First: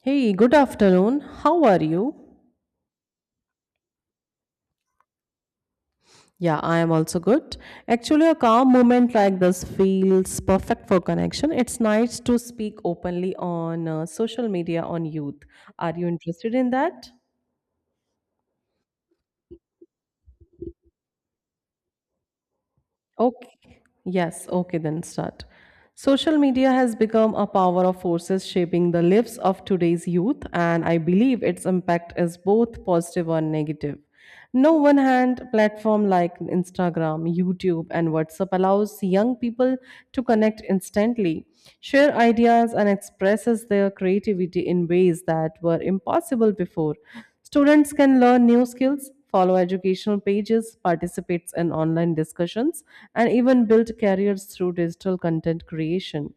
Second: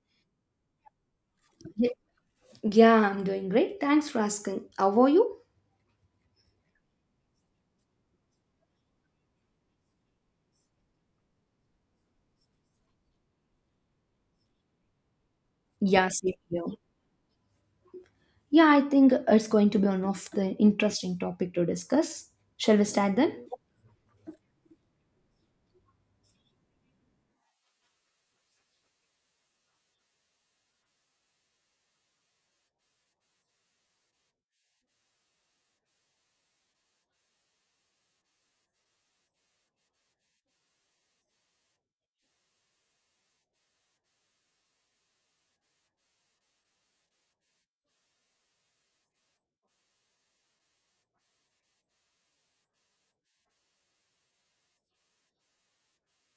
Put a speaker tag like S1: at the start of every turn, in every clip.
S1: Hey, good afternoon. How are
S2: Ye-
S1: you?
S2: Yeah, I'm doing great. Thanks for asking. How are you?
S1: Yeah, I am also good. Actually, a calm moment like this feels perfect for connection. It's nice to speak openly on social media on youth. Are you
S2: Yeah, same
S1: interested
S2: here.
S1: in that?
S2: Yeah, I think it's going to be one of the interesting topic to discuss. Shall we start then?
S1: Okay. Yes. Okay, then start. Social media has become a power of forces shaping the lives of today's youth, and I believe its impact is both positive and negative. No one hand, platform like Instagram, YouTube, and WhatsApp allows young people to connect instantly, share ideas, and expresses their creativity in ways that were impossible before. Students can learn new skills, follow educational pages, participate in online discussions, and even build careers through digital content creation.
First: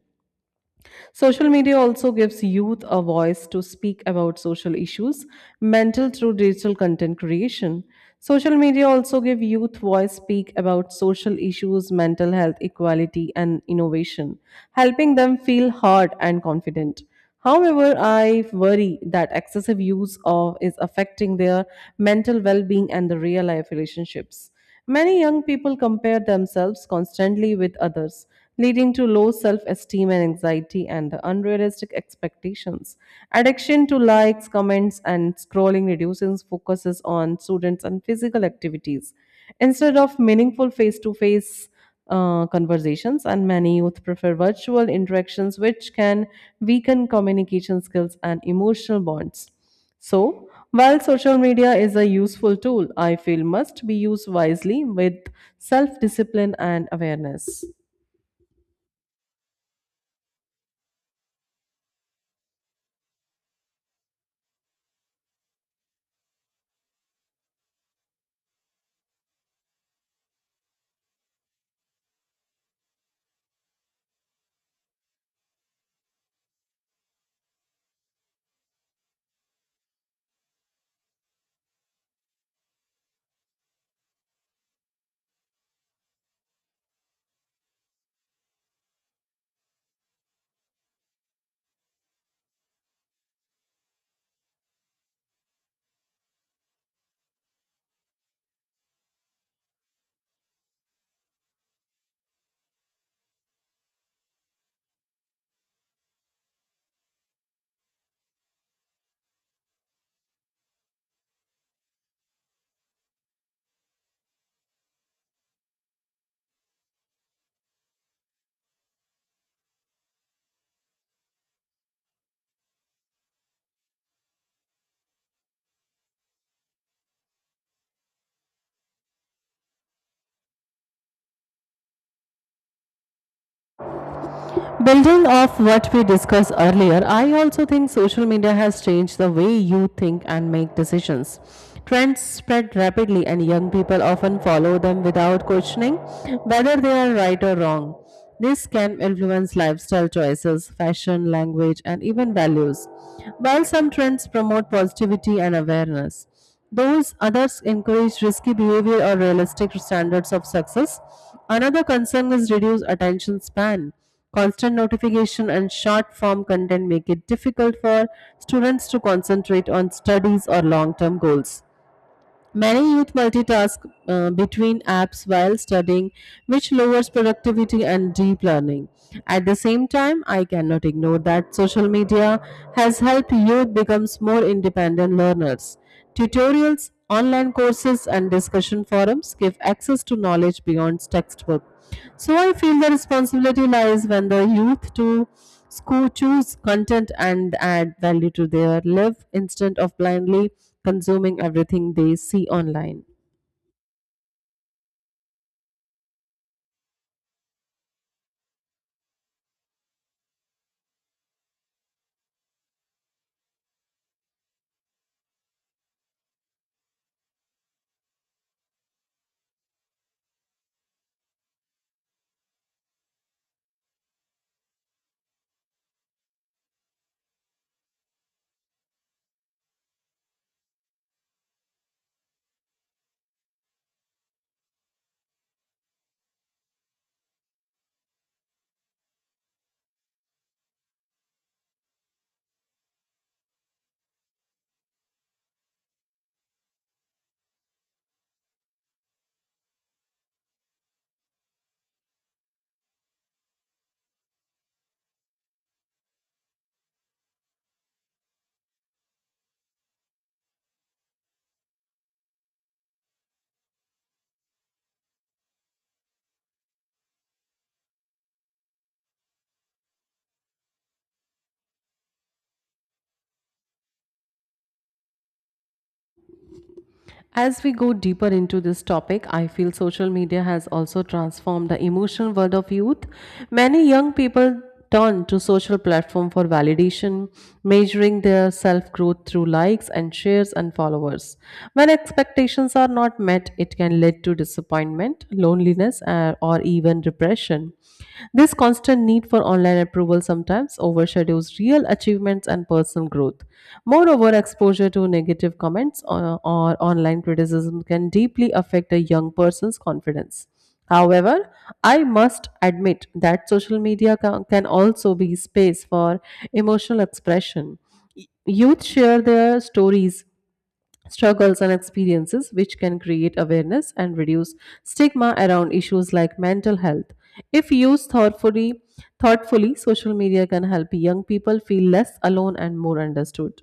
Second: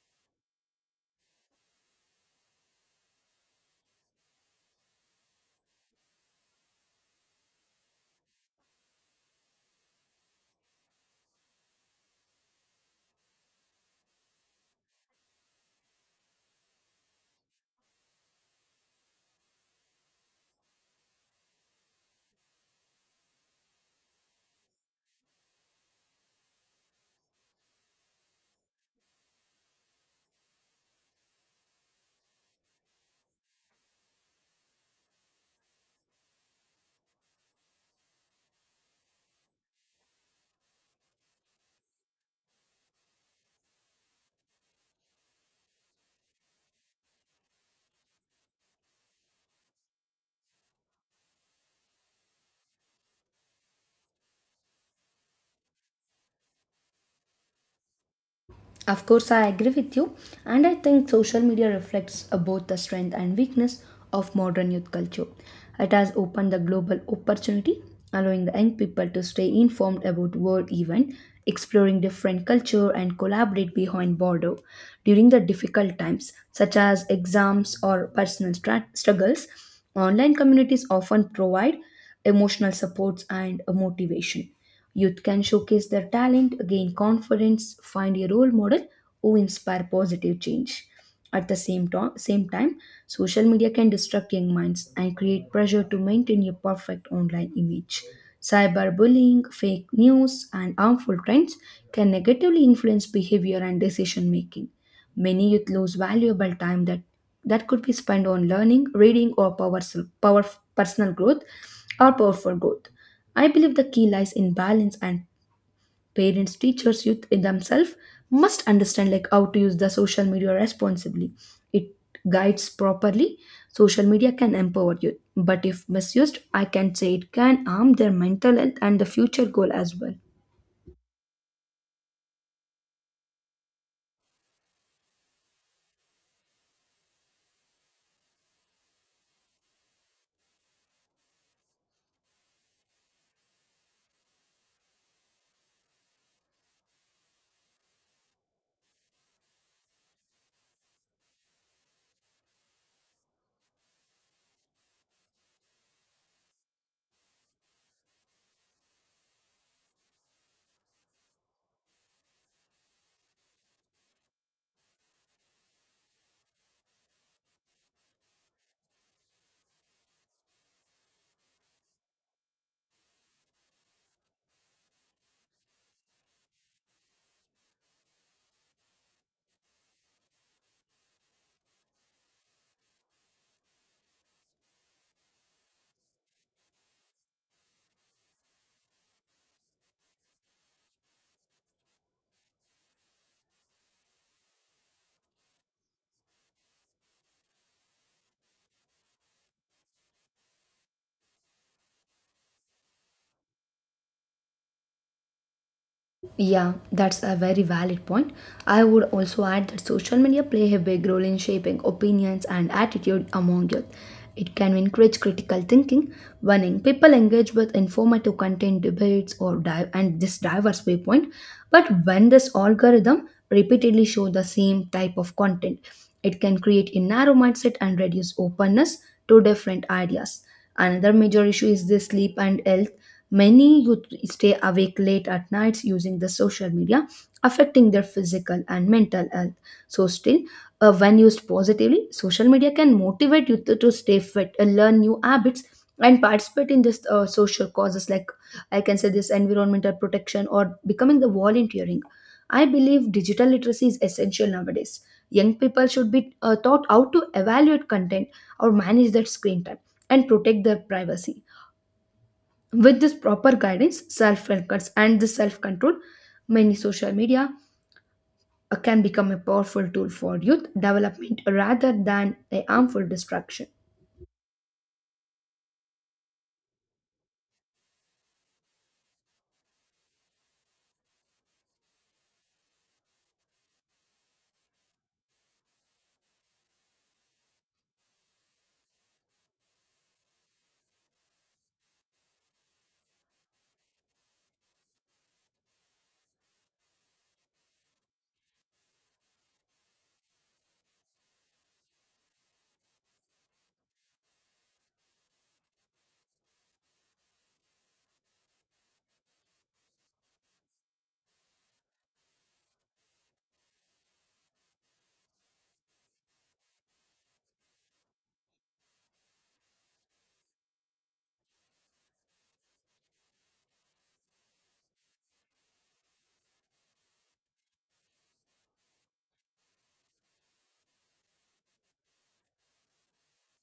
S1: Social media also gives youth a voice to speak about social issues, mental through digital content creation. Social media also give youth voice speak about social issues, mental health, equality, and innovation, helping them feel heard and confident. However, I worry that excessive use of is affecting their mental well-being and the real life relationships. Many young people compare themselves constantly with others, leading to low self-esteem and anxiety and the unrealistic expectations. Addiction to likes, comments and scrolling reduces focuses on students and physical activities instead of meaningful face-to-face conversations, and many youth prefer virtual interactions, which can weaken communication skills and emotional bonds. So, while social media is a useful tool, I feel must be used wisely with self discipline and awareness.
S2: Of course, I agree with you, and I think social media reflects both the strength and weakness of modern youth culture. It has opened the global opportunity, allowing the young people to stay informed about world events, exploring different culture, and collaborate behind border during the difficult times, such as exams or personal struggles. Online communities often provide emotional supports and motivation. Youth can showcase their talent, gain confidence, find a role model who inspire positive change. At the same time, social media can distract young minds and create pressure to maintain a perfect online image. Cyberbullying, fake news, and harmful trends can negatively influence behavior and decision making. Many youth lose valuable time that could be spent on learning, reading, or power, personal growth or powerful growth. I believe the key lies in balance and parents, teachers, youth themselves must understand like how to use the social media responsibly. It guides properly. Social media can empower youth, but if misused, I can say it can harm their mental health and the future goal as well.
S1: Building off what we discussed earlier, I also think social media has changed the way you think and make decisions. Trends spread rapidly, and young people often follow them without questioning whether they are right or wrong. This can influence lifestyle choices, fashion, language, and even values, while some trends promote positivity and awareness. Those others encourage risky behavior or realistic standards of success. Another concern is reduced attention span. Constant notification and short form content make it difficult for students to concentrate on studies or long term goals. Many youth multitask between apps while studying, which lowers productivity and deep learning. At the same time, I cannot ignore that social media has helped youth become more independent learners. Tutorials, online courses, and discussion forums give access to knowledge beyond textbook. So I feel the responsibility lies when the youth to school choose content and add value to their life instead of blindly consuming everything they see online.
S2: Yeah, that's a very valid point. I would also add that social media play a big role in shaping opinions and attitude among youth. It can encourage critical thinking when people engage with informative content, debates, or and this diverse viewpoint. But when this algorithm repeatedly show the same type of content, it can create a narrow mindset and reduce openness to different ideas. Another major issue is the sleep and health. Many youth stay awake late at nights using the social media, affecting their physical and mental health. So, still, when used positively, social media can motivate youth to stay fit, learn new habits, and participate in just social causes like I can say this environmental protection or becoming the volunteering. I believe digital literacy is essential nowadays. Young people should be taught how to evaluate content or manage their screen time and protect their privacy. With this proper guidance, self focus, and the self control, many social media can become a powerful tool for youth development rather than a harmful distraction.
S1: As we go deeper into this topic, I feel social media has also transformed the emotional world of youth. Many young people turn to social platform for validation, measuring their self-growth through likes and shares and followers. When expectations are not met, it can lead to disappointment, loneliness, or even depression. This constant need for online approval sometimes overshadows real achievements and personal growth. Moreover, exposure to negative comments or online criticism can deeply affect a young person's confidence. However, I must admit that social media can also be space for emotional expression. Youth share their stories, struggles and experiences, which can create awareness and reduce stigma around issues like mental health. If used thoughtfully, social media can help young people feel less alone and more understood.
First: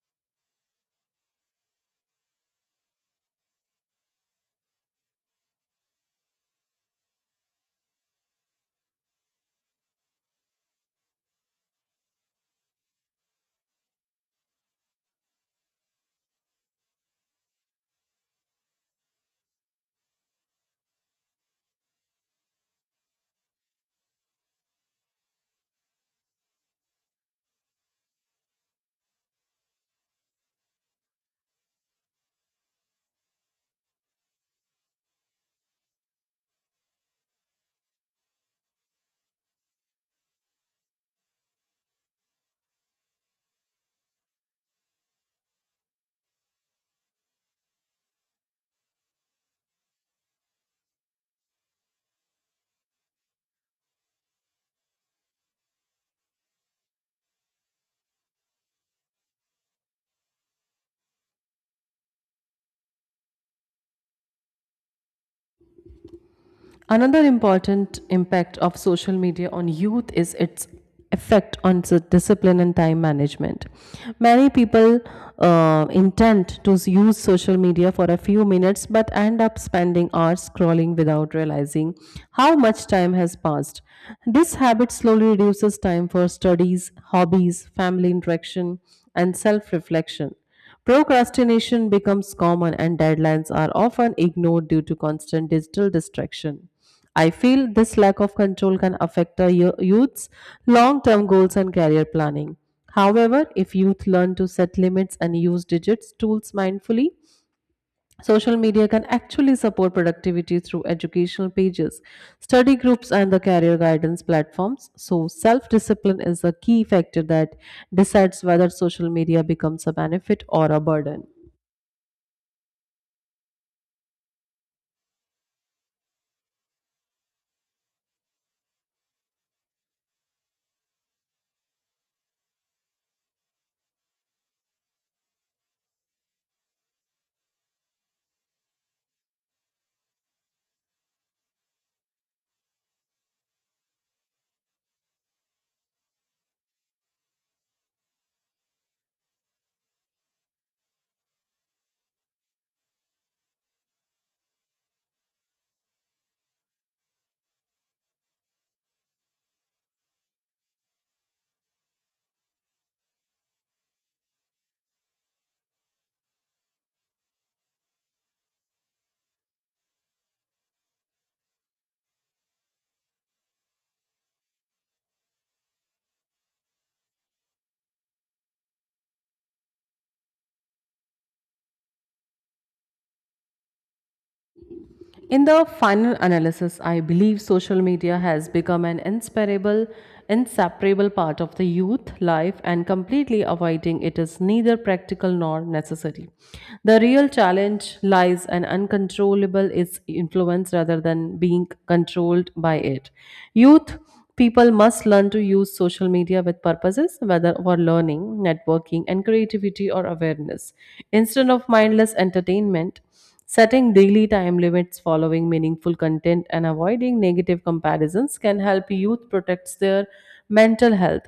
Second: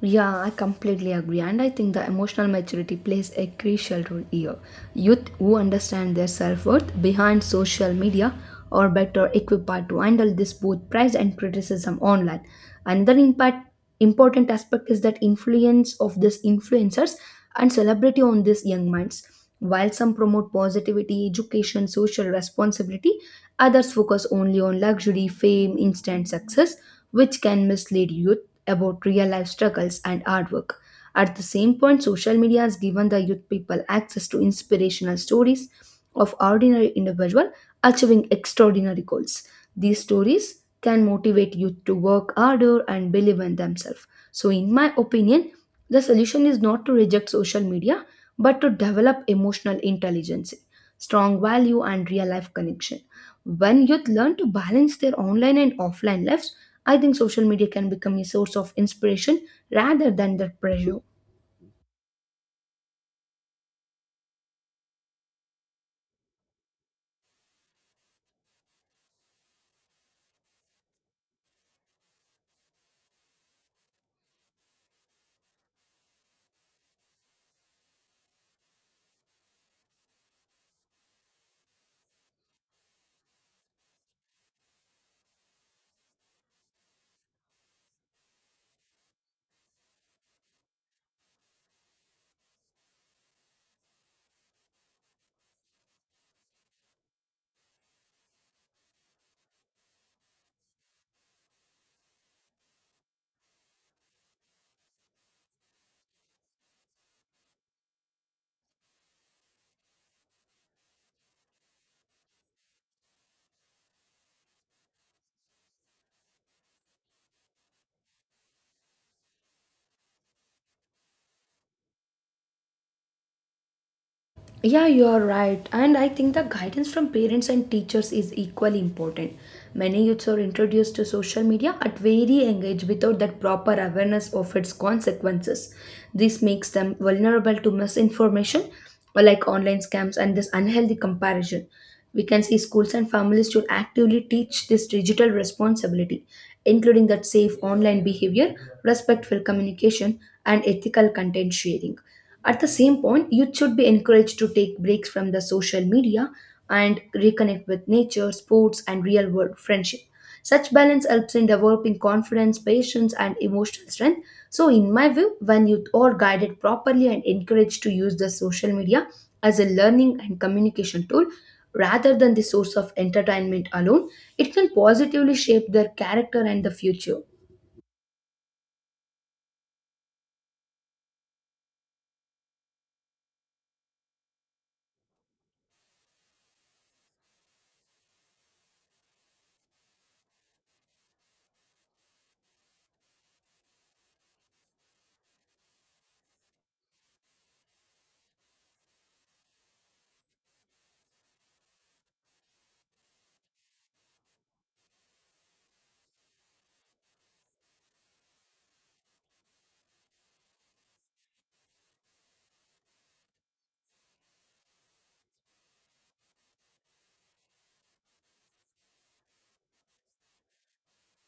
S2: Yeah, I completely agree. And I think the emotional maturity plays a crucial role here. Youth who understand their self worth behind social media are better equipped to handle this both praise and criticism online. Another impact, Important aspect is that influence of these influencers and celebrity on these young minds. While some promote positivity, education, social responsibility, others focus only on luxury, fame, instant success, which can mislead youth about real life struggles and artwork. At the same point, social media has given the youth people access to inspirational stories of ordinary individuals achieving extraordinary goals. These stories can motivate youth to work harder and believe in themselves. So, in my opinion, the solution is not to reject social media but to develop emotional intelligence, strong value, and real life connection. When youth learn to balance their online and offline lives, I think social media can become a source of inspiration rather than the pressure.
S1: Another important impact of social media on youth is its effect on discipline and time management. Many people intend to use social media for a few minutes but end up spending hours scrolling without realizing how much time has passed. This habit slowly reduces time for studies, hobbies, family interaction, and self reflection. Procrastination becomes common and deadlines are often ignored due to constant digital distraction. I feel this lack of control can affect a youth's long term goals and career planning. However, if youth learn to set limits and use digits tools mindfully, social media can actually support productivity through educational pages, study groups, and the career guidance platforms. So, self discipline is the key factor that decides whether social media becomes a benefit or a burden.
S2: Yeah, you are right. And I think the guidance from parents and teachers is equally important. Many youths are introduced to social media at very young age without that proper awareness of its consequences. This makes them vulnerable to misinformation or like online scams and this unhealthy comparison. We can see schools and families should actively teach this digital responsibility, including that safe online behavior, respectful communication, and ethical content sharing. At the same point, youth should be encouraged to take breaks from the social media and reconnect with nature, sports, and real world friendship. Such balance helps in developing confidence, patience, and emotional strength. So, in my view, when youth are guided properly and encouraged to use the social media as a learning and communication tool rather than the source of entertainment alone, it can positively shape their character and the future.
S1: In the final analysis, I believe social media has become an inseparable part of the youth life and completely avoiding it is neither practical nor necessary. The real challenge lies in uncontrollable its influence rather than being controlled by it. Youth people must learn to use social media with purposes, whether for learning, networking, and creativity or awareness, instead of mindless entertainment. Setting daily time limits, following meaningful content, and avoiding negative comparisons can help youth protect their mental health.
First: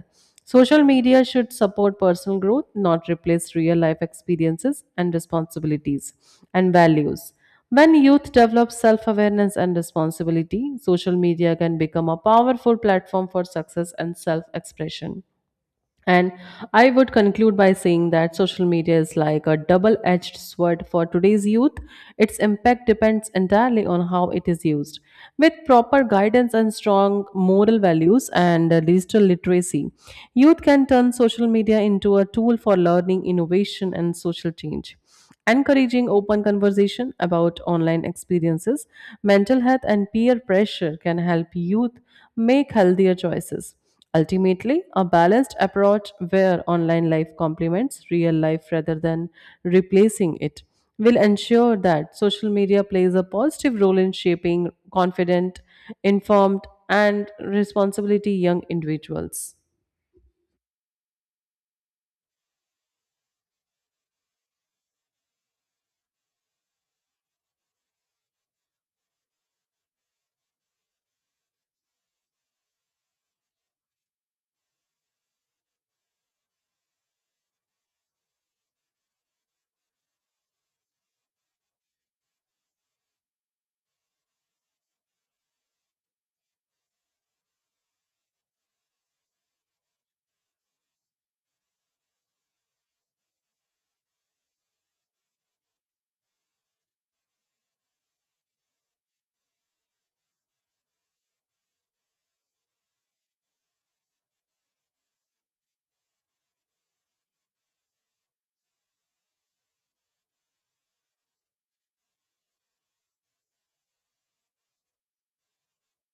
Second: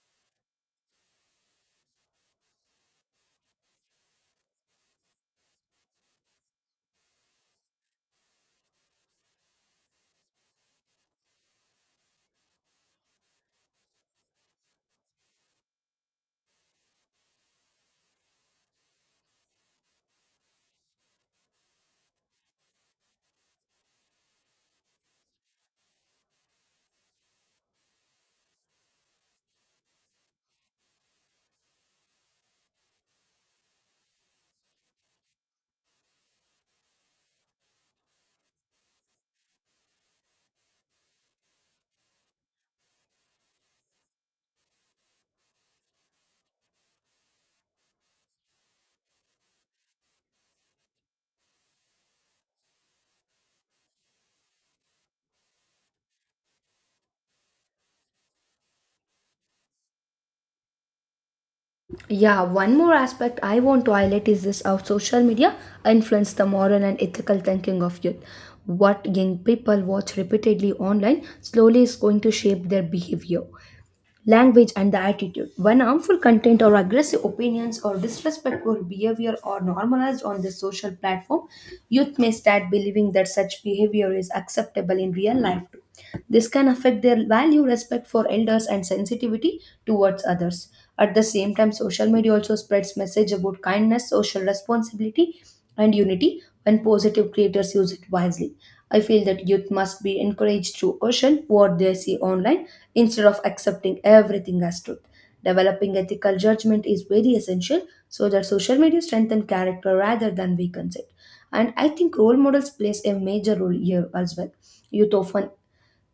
S1: Social media should support personal growth, not replace real life experiences and responsibilities and values. When youth develop self awareness and responsibility, social media can become a powerful platform for success and self expression. And I would conclude by saying that social media is like a double edged sword for today's youth. Its impact depends entirely on how it is used. With proper guidance and strong moral values and digital literacy, youth can turn social media into a tool for learning, innovation, and social change. Encouraging open conversation about online experiences, mental health, and peer pressure can help youth make healthier choices. Ultimately, a balanced approach where online life complements real life rather than replacing it will ensure that social media plays a positive role in shaping confident, informed, and responsibility young individuals.
S2: Yeah, one more aspect I want to highlight is this how social media influence the moral and ethical thinking of youth. What young people watch repeatedly online slowly is going to shape their behavior language and the attitude. When harmful content or aggressive opinions or disrespectful behavior are normalized on the social platform, youth may start believing that such behavior is acceptable in real life too. This can affect their value, respect for elders, and sensitivity towards others. At the same time, social media also spreads message about kindness, social responsibility, and unity when positive creators use it wisely. I feel that youth must be encouraged to caution what they see online instead of accepting everything as truth. Developing ethical judgment is very essential so that social media strengthens character rather than weakens it. And I think role models plays a major role here as well. Youth often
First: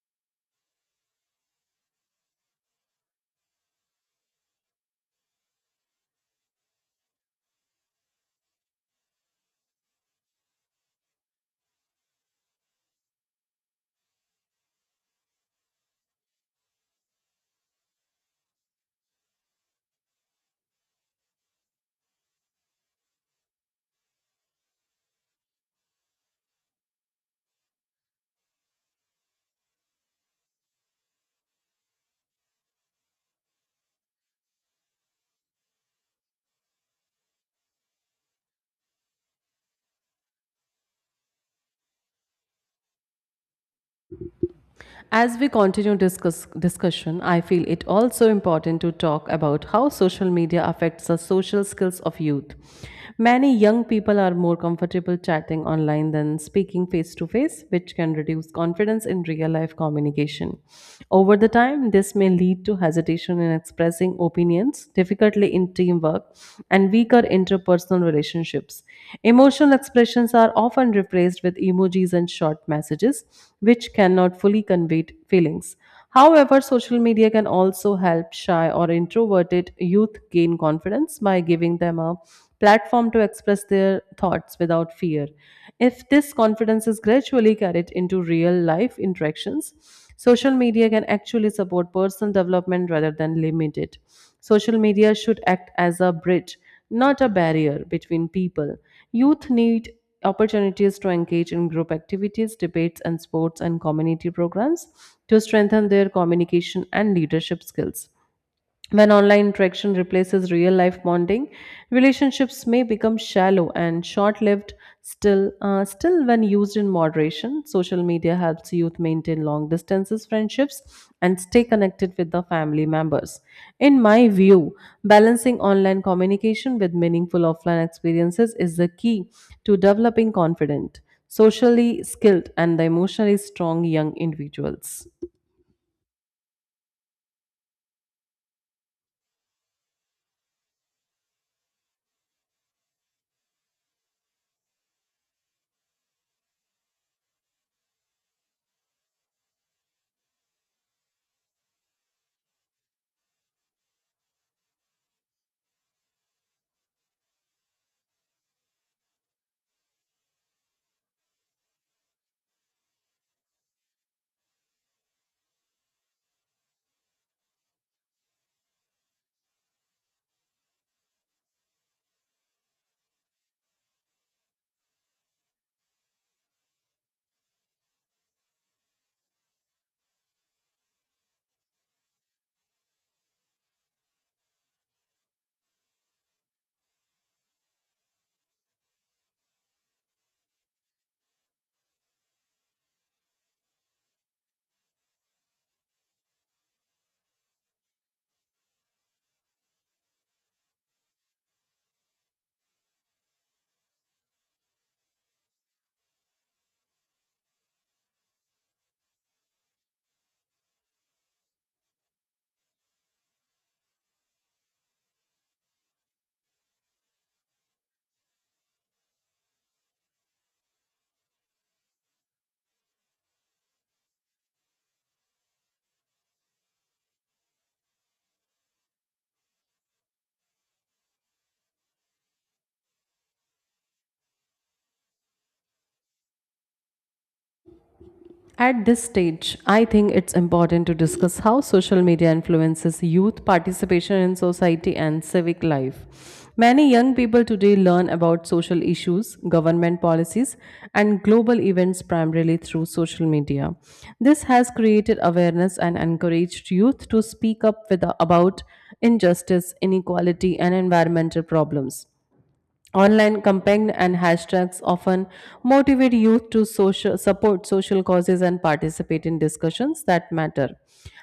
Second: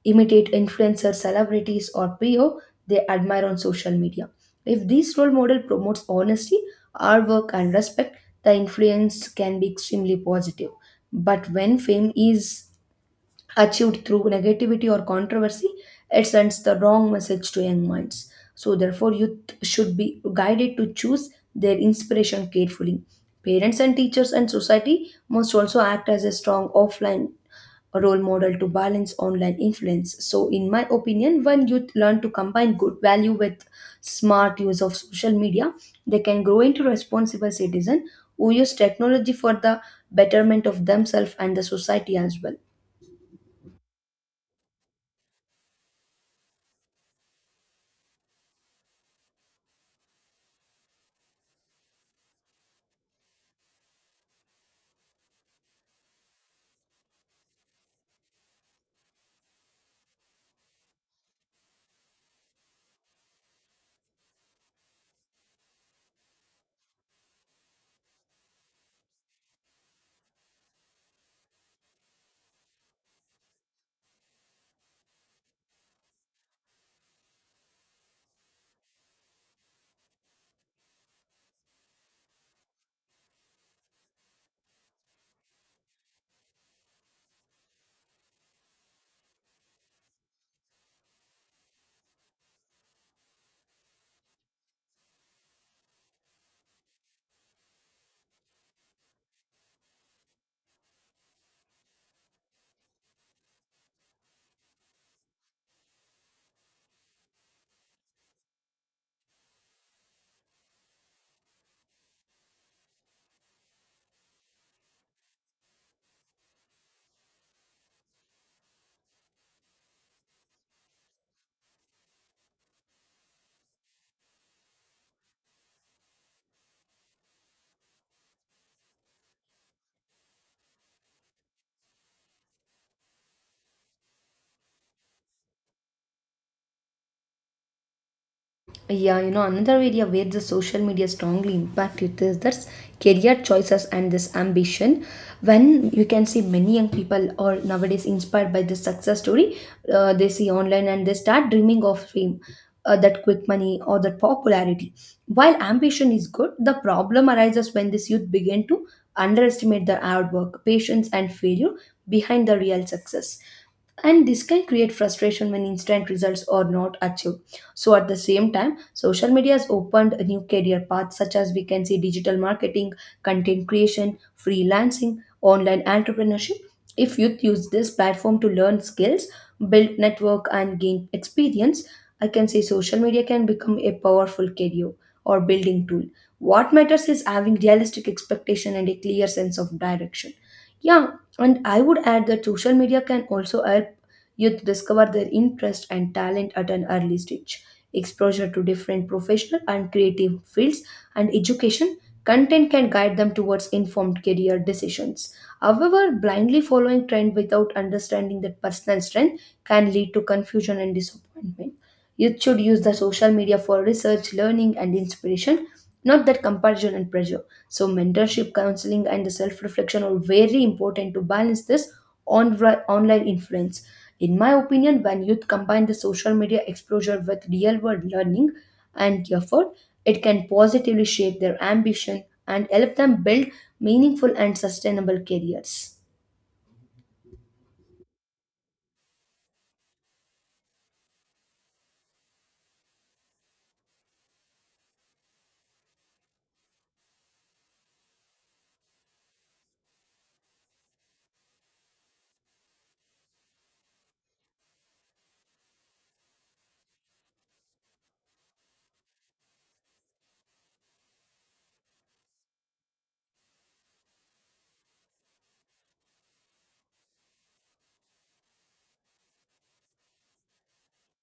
S2: imitate influencers, celebrities, or people they admire on social media. If this role model promotes honesty, hard work, and respect, the influence can be extremely positive. But when fame is achieved through negativity or controversy, it sends the wrong message to young minds. So, therefore, youth should be guided to choose their inspiration carefully. Parents and teachers and society must also act as a strong offline role model to balance online influence. So, in my opinion, when youth learn to combine good value with smart use of social media, they can grow into responsible citizens who use technology for the betterment of themselves and the society as well.
S1: As we continue discussion, I feel it also important to talk about how social media affects the social skills of youth. Many young people are more comfortable chatting online than speaking face to face, which can reduce confidence in real life communication. Over the time, this may lead to hesitation in expressing opinions, difficulty in teamwork, and weaker interpersonal relationships. Emotional expressions are often replaced with emojis and short messages, which cannot fully convey feelings. However, social media can also help shy or introverted youth gain confidence by giving them a platform to express their thoughts without fear. If this confidence is gradually carried into real life interactions, social media can actually support personal development rather than limit it. Social media should act as a bridge, not a barrier between people. Youth need opportunities to engage in group activities, debates, and sports and community programs to strengthen their communication and leadership skills. When online interaction replaces real life bonding, relationships may become shallow and short lived. Still, when used in moderation, social media helps youth maintain long distances friendships and stay connected with the family members. In my view, balancing online communication with meaningful offline experiences is the key to developing confident, socially skilled, and the emotionally strong young individuals.
S2: Yeah, you know, another area where the social media strongly impacted this that's career choices and this ambition. When you can see many young people are nowadays inspired by this success story, they see online and they start dreaming of fame, that quick money or that popularity. While ambition is good, the problem arises when this youth begin to underestimate the hard work, patience, and failure behind the real success, and this can create frustration when instant results are not achieved. So at the same time, social media has opened a new career paths such as we can see digital marketing, content creation, freelancing, online entrepreneurship. If youth use this platform to learn skills, build network and gain experience, I can say social media can become a powerful career or building tool. What matters is having realistic expectation and a clear sense of direction. Yeah, and I would add that social media can also help youth discover their interest and talent at an early stage. Exposure to different professional and creative fields and education content can guide them towards informed career decisions. However, blindly following trend without understanding that personal strength can lead to confusion and disappointment. Youth should use the social media for research, learning, and inspiration, not that comparison and pressure. So, mentorship, counseling, and the self reflection are very important to balance this on online influence. In my opinion, when youth combine the social media exposure with real world learning and effort, it can positively shape their ambition and help them build meaningful and sustainable careers.
S1: At this stage, I think it's important to discuss how social media influences youth participation in society and civic life. Many young people today learn about social issues, government policies, and global events primarily through social media. This has created awareness and encouraged youth to speak up with, about injustice, inequality, and environmental problems. Online campaigns and hashtags often motivate youth to social, support social causes and participate in discussions that matter.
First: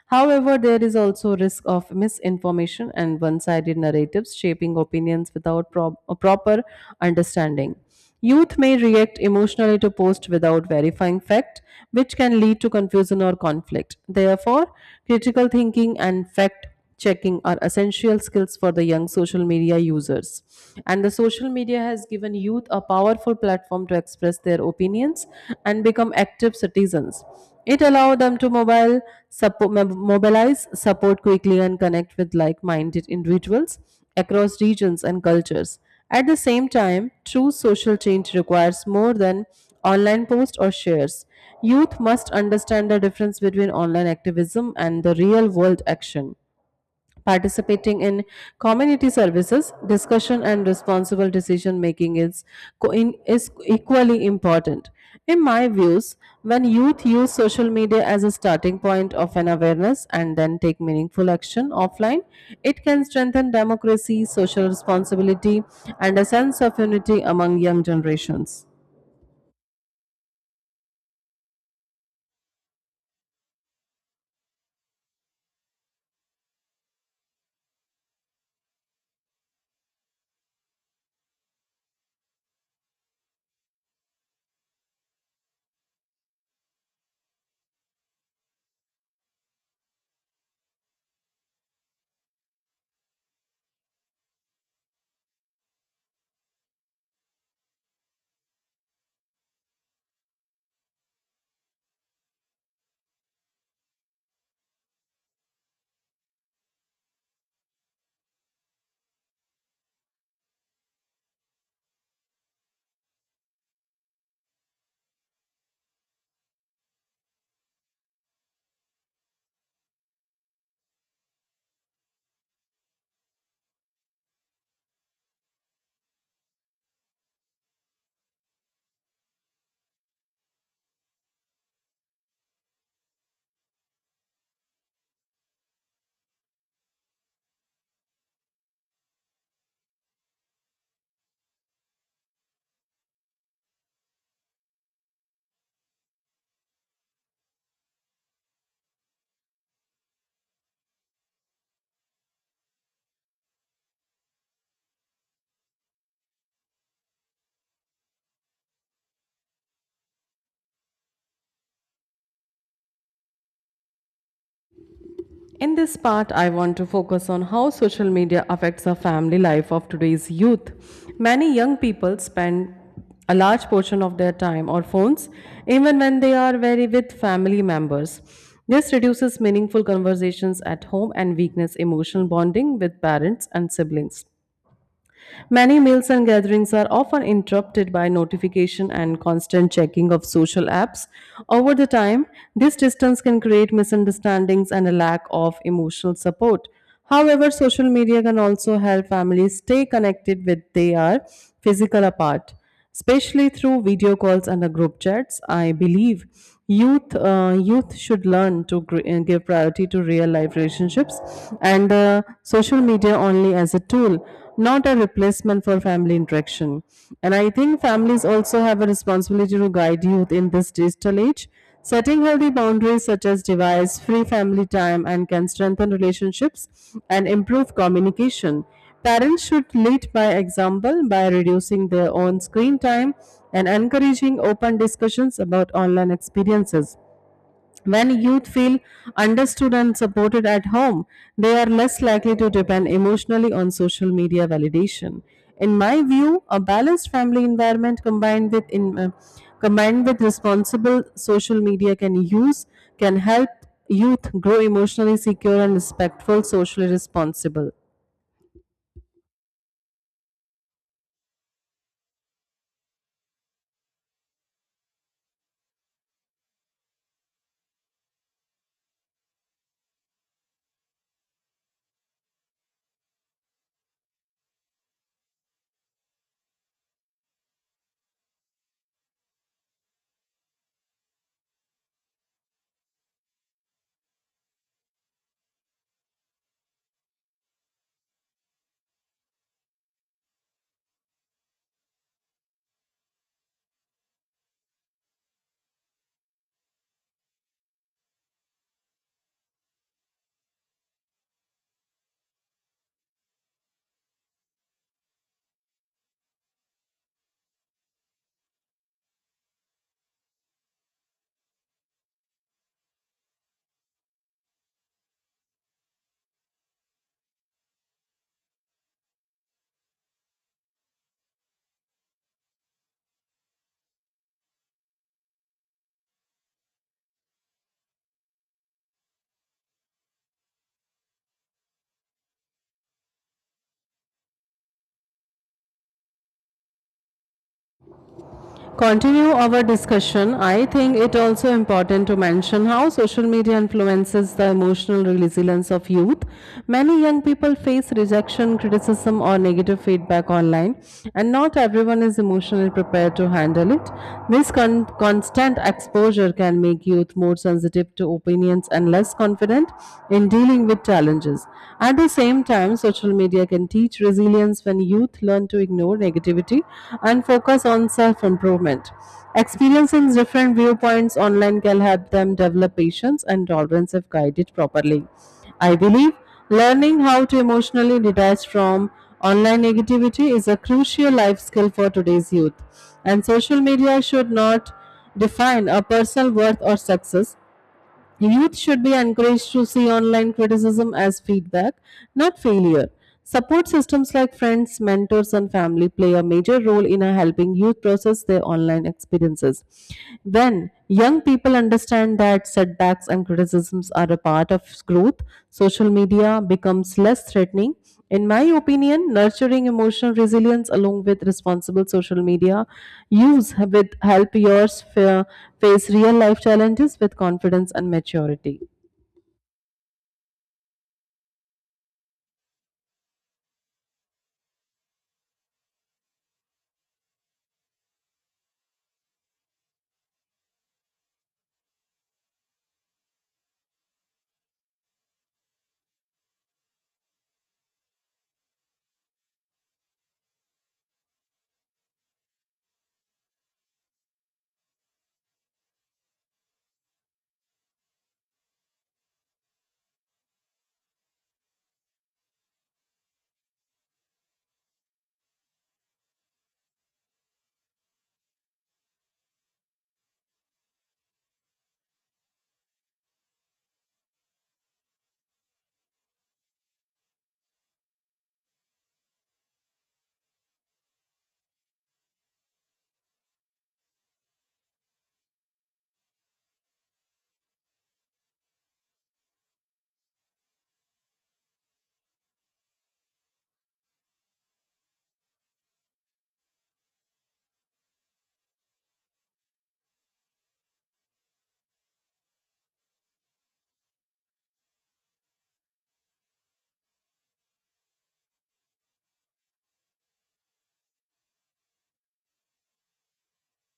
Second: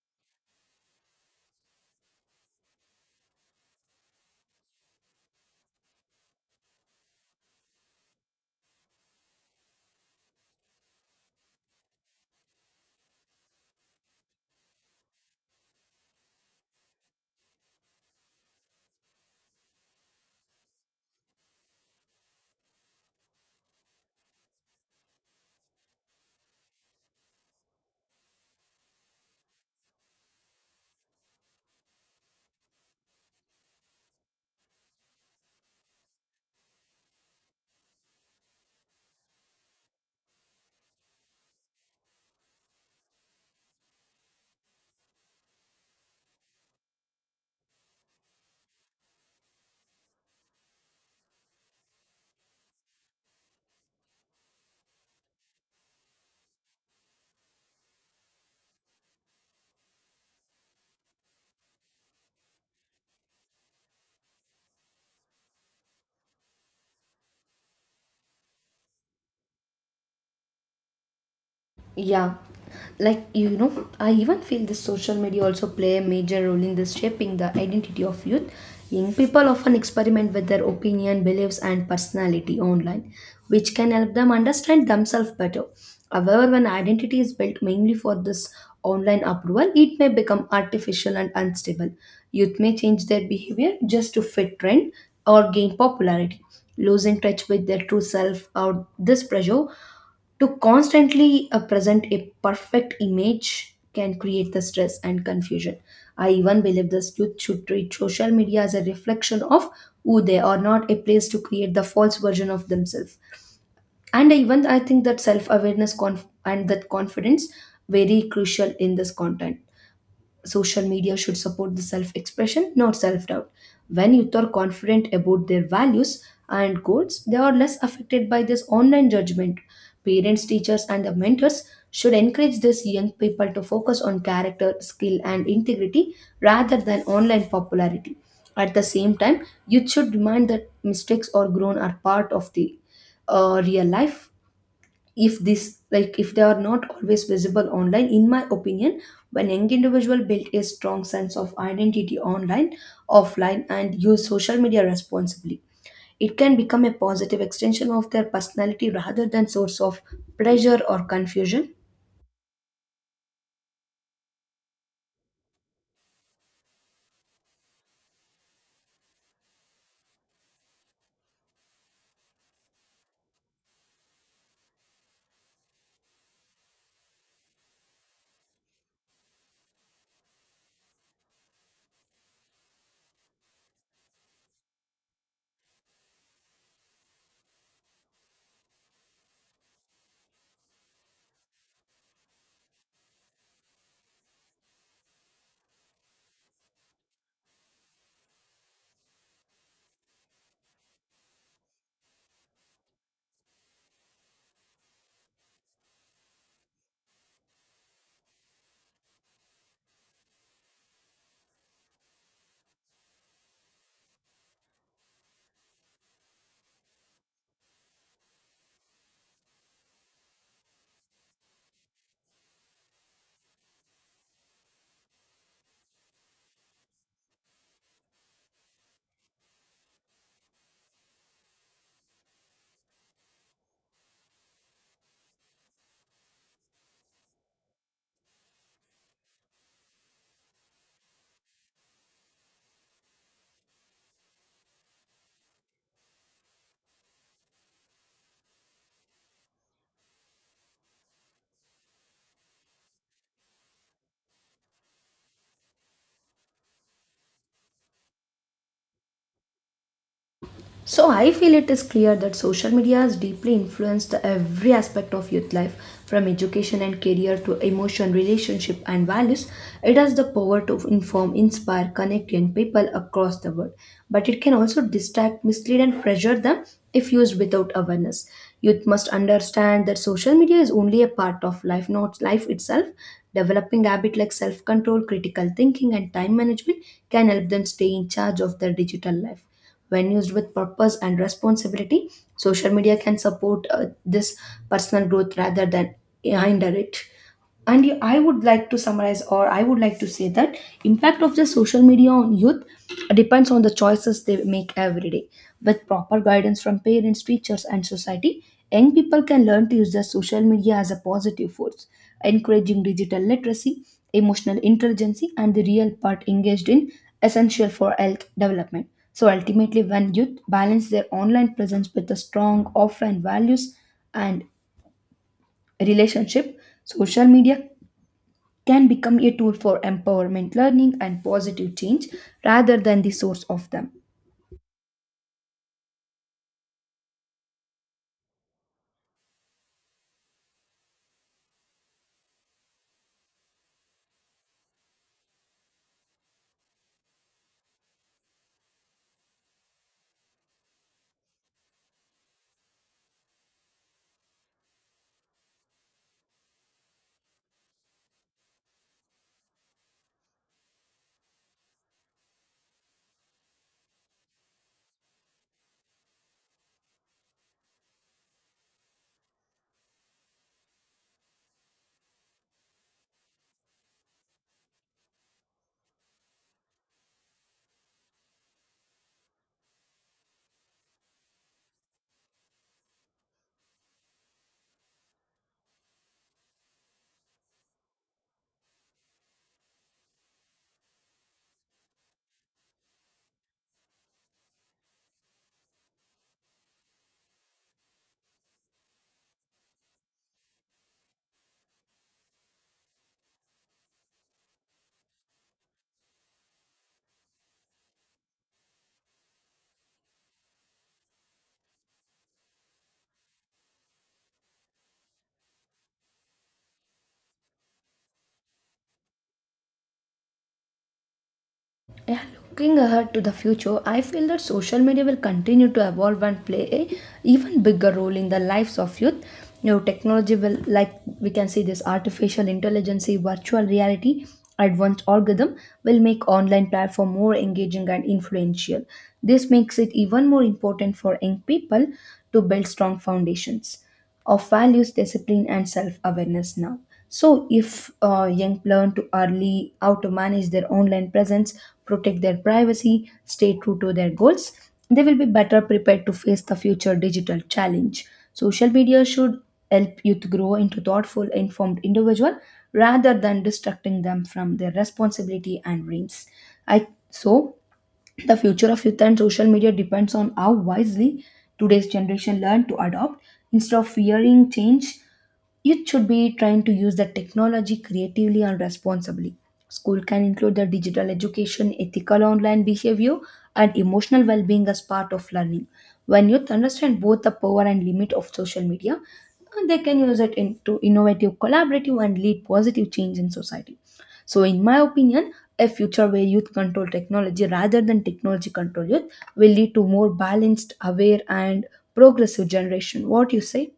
S1: However, there is also risk of misinformation and one-sided narratives shaping opinions without a proper understanding. Youth may react emotionally to posts without verifying fact, which can lead to confusion or conflict. Therefore, critical thinking and fact checking are essential skills for the young social media users. And the social media has given youth a powerful platform to express their opinions and become active citizens. It allows them to mobilize, support quickly, and connect with like minded individuals across regions and cultures. At the same time, true social change requires more than online posts or shares. Youth must understand the difference between online activism and the real world action, participating in community services discussion and responsible decision making is is equally important in my views. When youth use social media as a starting point of an awareness and then take meaningful action offline, it can strengthen democracy, social responsibility and a sense of unity among young generations.
S2: Yeah, like you know, I even feel this social media also play a major role in this shaping the identity of youth. Young people often experiment with their opinion, beliefs, and personality online, which can help them understand themselves better. However, when identity is built mainly for this online approval, it may become artificial and unstable. Youth may change their behavior just to fit trend or gain popularity, losing touch with their true self or this pressure to constantly present a perfect image can create the stress and confusion. I even believe this youth should treat social media as a reflection of who they are, not a place to create the false version of themselves. And even I think that self awareness and that confidence very crucial in this content. Social media should support the self expression, not self doubt. When youth are confident about their values and goals, they are less affected by this online judgment. Parents, teachers, and the mentors should encourage these young people to focus on character, skill, and integrity rather than online popularity. At the same time, youth should remind that mistakes or grown are part of the real life if this like if they are not always visible online. In my opinion, when young individual build a strong sense of identity online offline and use social media responsibly, it can become a positive extension of their personality rather than source of pressure or confusion.
S1: In this part, I want to focus on how social media affects the family life of today's youth. Many young people spend a large portion of their time on phones, even when they are very with family members. This reduces meaningful conversations at home and weakens emotional bonding with parents and siblings. Many meals and gatherings are often interrupted by notification and constant checking of social apps. Over the time, this distance can create misunderstandings and a lack of emotional support. However, social media can also help families stay connected when they are physical apart, especially through video calls and the group chats. I believe youth should learn to give priority to real life relationships and social media only as a tool, not a replacement for family interaction. And I think families also have a responsibility to guide youth in this digital age. Setting healthy boundaries such as device free family time and can strengthen relationships and improve communication. Parents should lead by example by reducing their own screen time and encouraging open discussions about online experiences. When youth feel understood and supported at home, they are less likely to depend emotionally on social media validation. In my view, a balanced family environment combined with responsible social media can use can help youth grow emotionally secure and respectful, socially responsible.
S2: So I feel it is clear that social media has deeply influenced the every aspect of youth life, from education and career to emotion, relationship and values. It has the power to inform, inspire, connect young people across the world, but it can also distract, mislead and pressure them if used without awareness. Youth must understand that social media is only a part of life, not life itself. Developing habits like self-control, critical thinking and time management can help them stay in charge of their digital life. When used with purpose and responsibility, social media can support this personal growth rather than hinder it. I would like to summarize, or I would like to say that impact of the social media on youth depends on the choices they make every day. With proper guidance from parents, teachers, and society, young people can learn to use the social media as a positive force, encouraging digital literacy, emotional intelligence, and the real part engaged in essential for health development. So ultimately, when youth balance their online presence with a strong offline values and relationship, social media can become a tool for empowerment, learning, and positive change rather than the source of them.
S1: Continue our discussion. I think it also important to mention how social media influences the emotional resilience of youth. Many young people face rejection, criticism, or negative feedback online, and not everyone is emotionally prepared to handle it. This constant exposure can make youth more sensitive to opinions and less confident in dealing with challenges. At the same time, social media can teach resilience when youth learn to ignore negativity and focus on self improvement. Experiencing different viewpoints online can help them develop patience and tolerance if guided properly. I believe learning how to emotionally detach from online negativity is a crucial life skill for today's youth, and social media should not define a personal worth or success. Youth should be encouraged to see online criticism as feedback, not failure. Support systems like friends, mentors, and family play a major role in helping youth process their online experiences. When young people understand that setbacks and criticisms are a part of growth, social media becomes less threatening. In my opinion, nurturing emotional resilience along with responsible social media use with help face real life challenges with confidence and maturity.
S2: Yeah, looking ahead to the future, I feel that social media will continue to evolve and play a even bigger role in the lives of youth. You know, technology will, like we can see, this artificial intelligence, virtual reality, advanced algorithm will make online platform more engaging and influential. This makes it even more important for young people to build strong foundations of values, discipline, and self awareness now. So, if young learn to early how to manage their online presence, protect their privacy, stay true to their goals, they will be better prepared to face the future digital challenge. Social media should help youth grow into thoughtful, informed individual rather than distracting them from their responsibility and dreams. I so the future of youth and social media depends on how wisely today's generation learn to adopt. Instead of fearing change, youth should be trying to use the technology creatively and responsibly. School can include the digital education, ethical online behavior, and emotional well being as part of learning. When youth understand both the power and limit of social media, they can use it into innovative, collaborative, and lead positive change in society. So, in my opinion, a future where youth control technology rather than technology control youth will lead to more balanced, aware, and progressive generation. What you say?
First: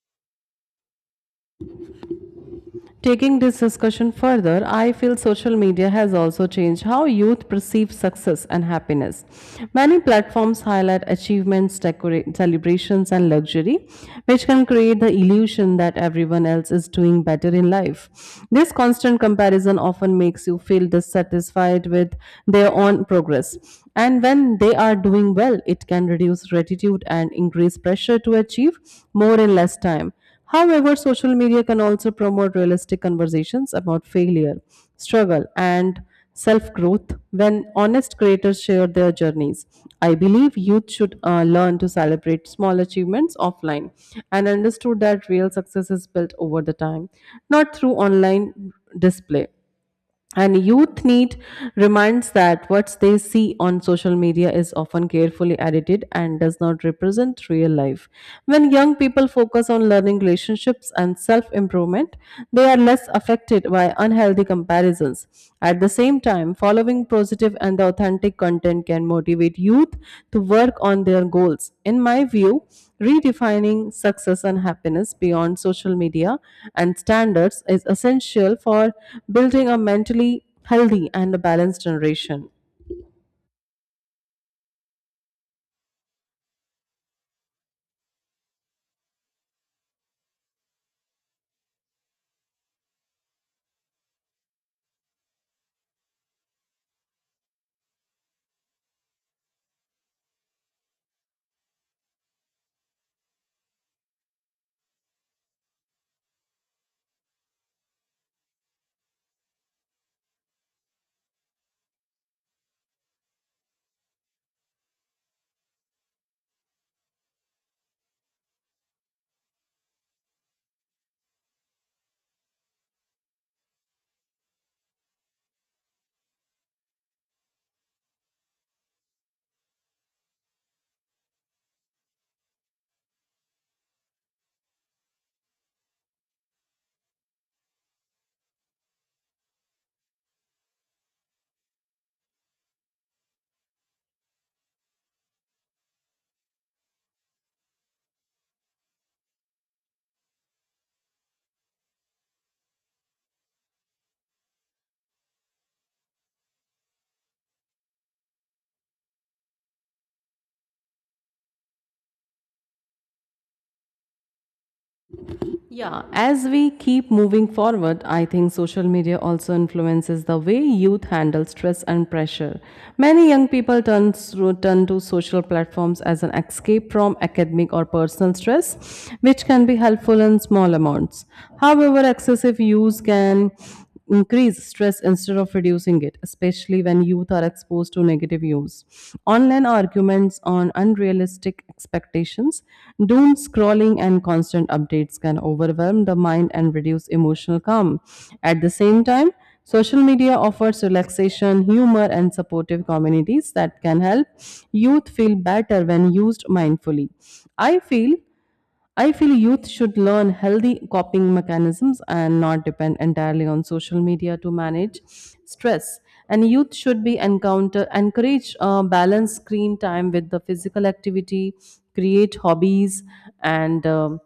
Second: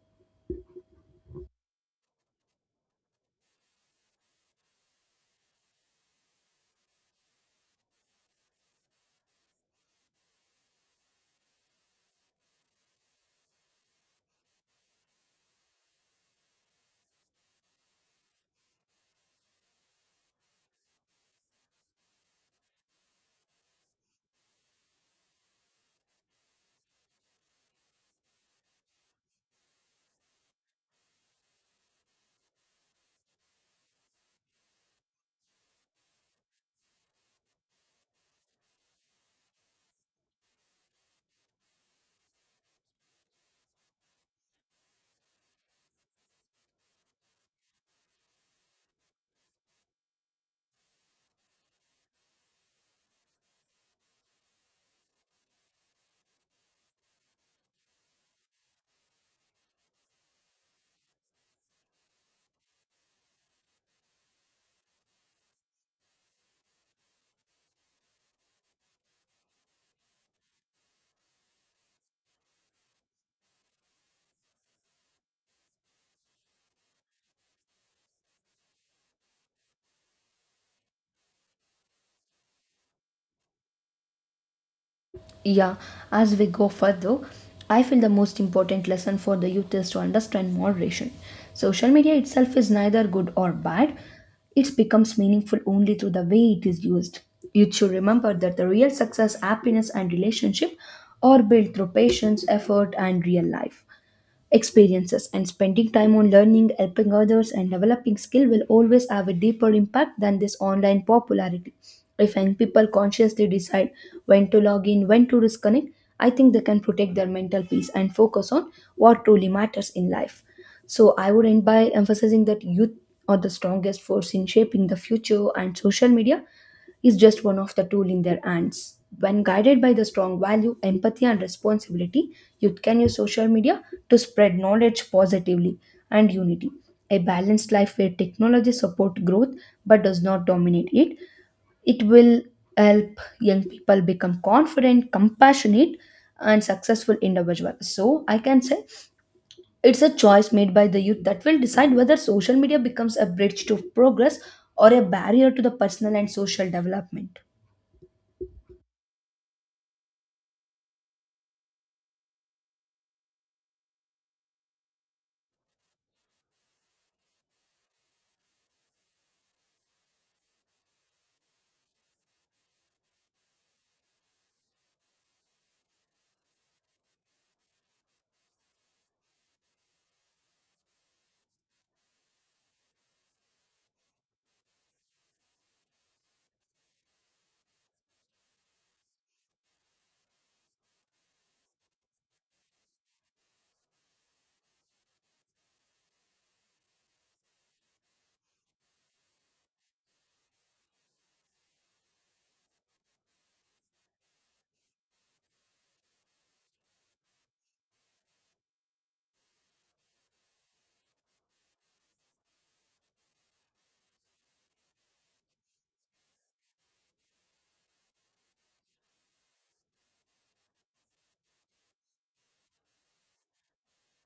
S1: Taking this discussion further, I feel social media has also changed how youth perceive success and happiness. Many platforms highlight achievements, celebrations, and luxury, which can create the illusion that everyone else is doing better in life. This constant comparison often makes you feel dissatisfied with their own progress. And when they are doing well, it can reduce gratitude and increase pressure to achieve more in less time. However, social media can also promote realistic conversations about failure, struggle, and self growth when honest creators share their journeys. I believe youth should learn to celebrate small achievements offline and understood that real success is built over the time, not through online display. And youth need reminds that what they see on social media is often carefully edited and does not represent real life. When young people focus on learning relationships and self improvement, they are less affected by unhealthy comparisons. At the same time, following positive and authentic content can motivate youth to work on their goals. In my view, redefining success and happiness beyond social media and standards is essential for building a mentally healthy and a balanced generation.
S2: Yeah, as we go further, I feel the most important lesson for the youth is to understand moderation. Social media itself is neither good or bad, it becomes meaningful only through the way it is used. Youth should remember that the real success, happiness, and relationship are built through patience, effort, and real life experiences, and spending time on learning, helping others and developing skill will always have a deeper impact than this online popularity. If young people consciously decide when to log in, when to disconnect, I think they can protect their mental peace and focus on what truly matters in life. So I would end by emphasizing that youth are the strongest force in shaping the future, and social media is just one of the tool in their hands. When guided by the strong value, empathy, and responsibility, youth can use social media to spread knowledge positively and unity. A balanced life where technology supports growth but does not dominate it. It will help young people become confident, compassionate, and successful individual. So I can say it's a choice made by the youth that will decide whether social media becomes a bridge to progress or a barrier to the personal and social development.
S1: Yeah, as we keep moving forward, I think social media also influences the way youth handle stress and pressure. Many young people turn to social platforms as an escape from academic or personal stress, which can be helpful in small amounts. However, excessive use can increase stress instead of reducing it, especially when youth are exposed to negative news. Online arguments on unrealistic expectations, doom scrolling, and constant updates can overwhelm the mind and reduce emotional calm. At the same time, social media offers relaxation, humor, and supportive communities that can help youth feel better when used mindfully. I feel I feel youth should learn healthy coping mechanisms and not depend entirely on social media to manage stress. And youth should be encounter encourage balanced screen time with the physical activity, create hobbies, and um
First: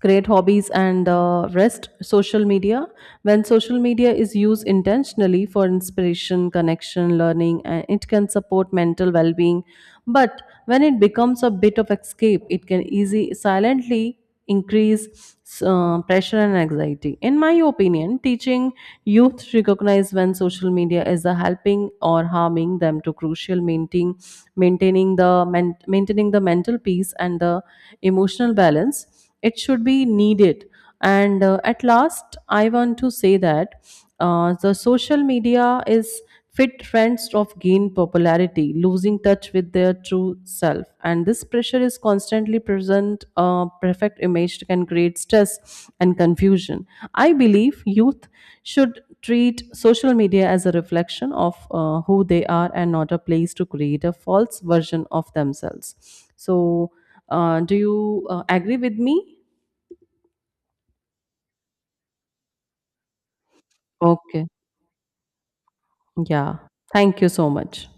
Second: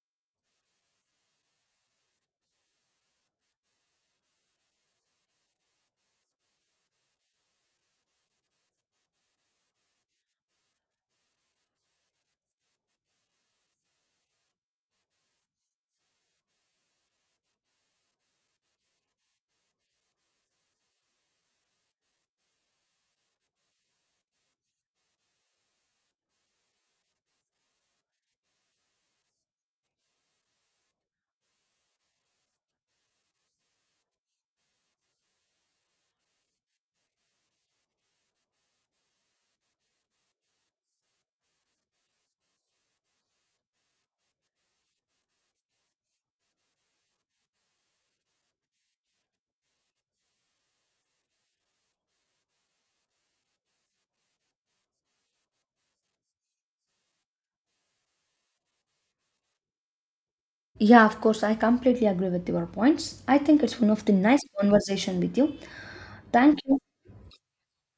S1: create hobbies and rest social media. When social media is used intentionally for inspiration connection learning and it can support mental well-being, but when it becomes a bit of escape it can easy silently increase pressure and anxiety. In my opinion, teaching youth to recognize when social media is a helping or harming them to crucial maintaining the mental peace and the emotional balance, it should be needed. And at last I want to say that the social media is fit trends of gain popularity losing touch with their true self, and this pressure is constantly present. Perfect image can create stress and confusion. I believe youth should treat social media as a reflection of who they are and not a place to create a false version of themselves. So do you agree with me?
S2: Yeah, of course, I completely agree with your points. I think it's one of the nice
S1: Okay.
S2: conversation with you.
S1: Yeah.
S2: Thank you.
S1: Thank you so much.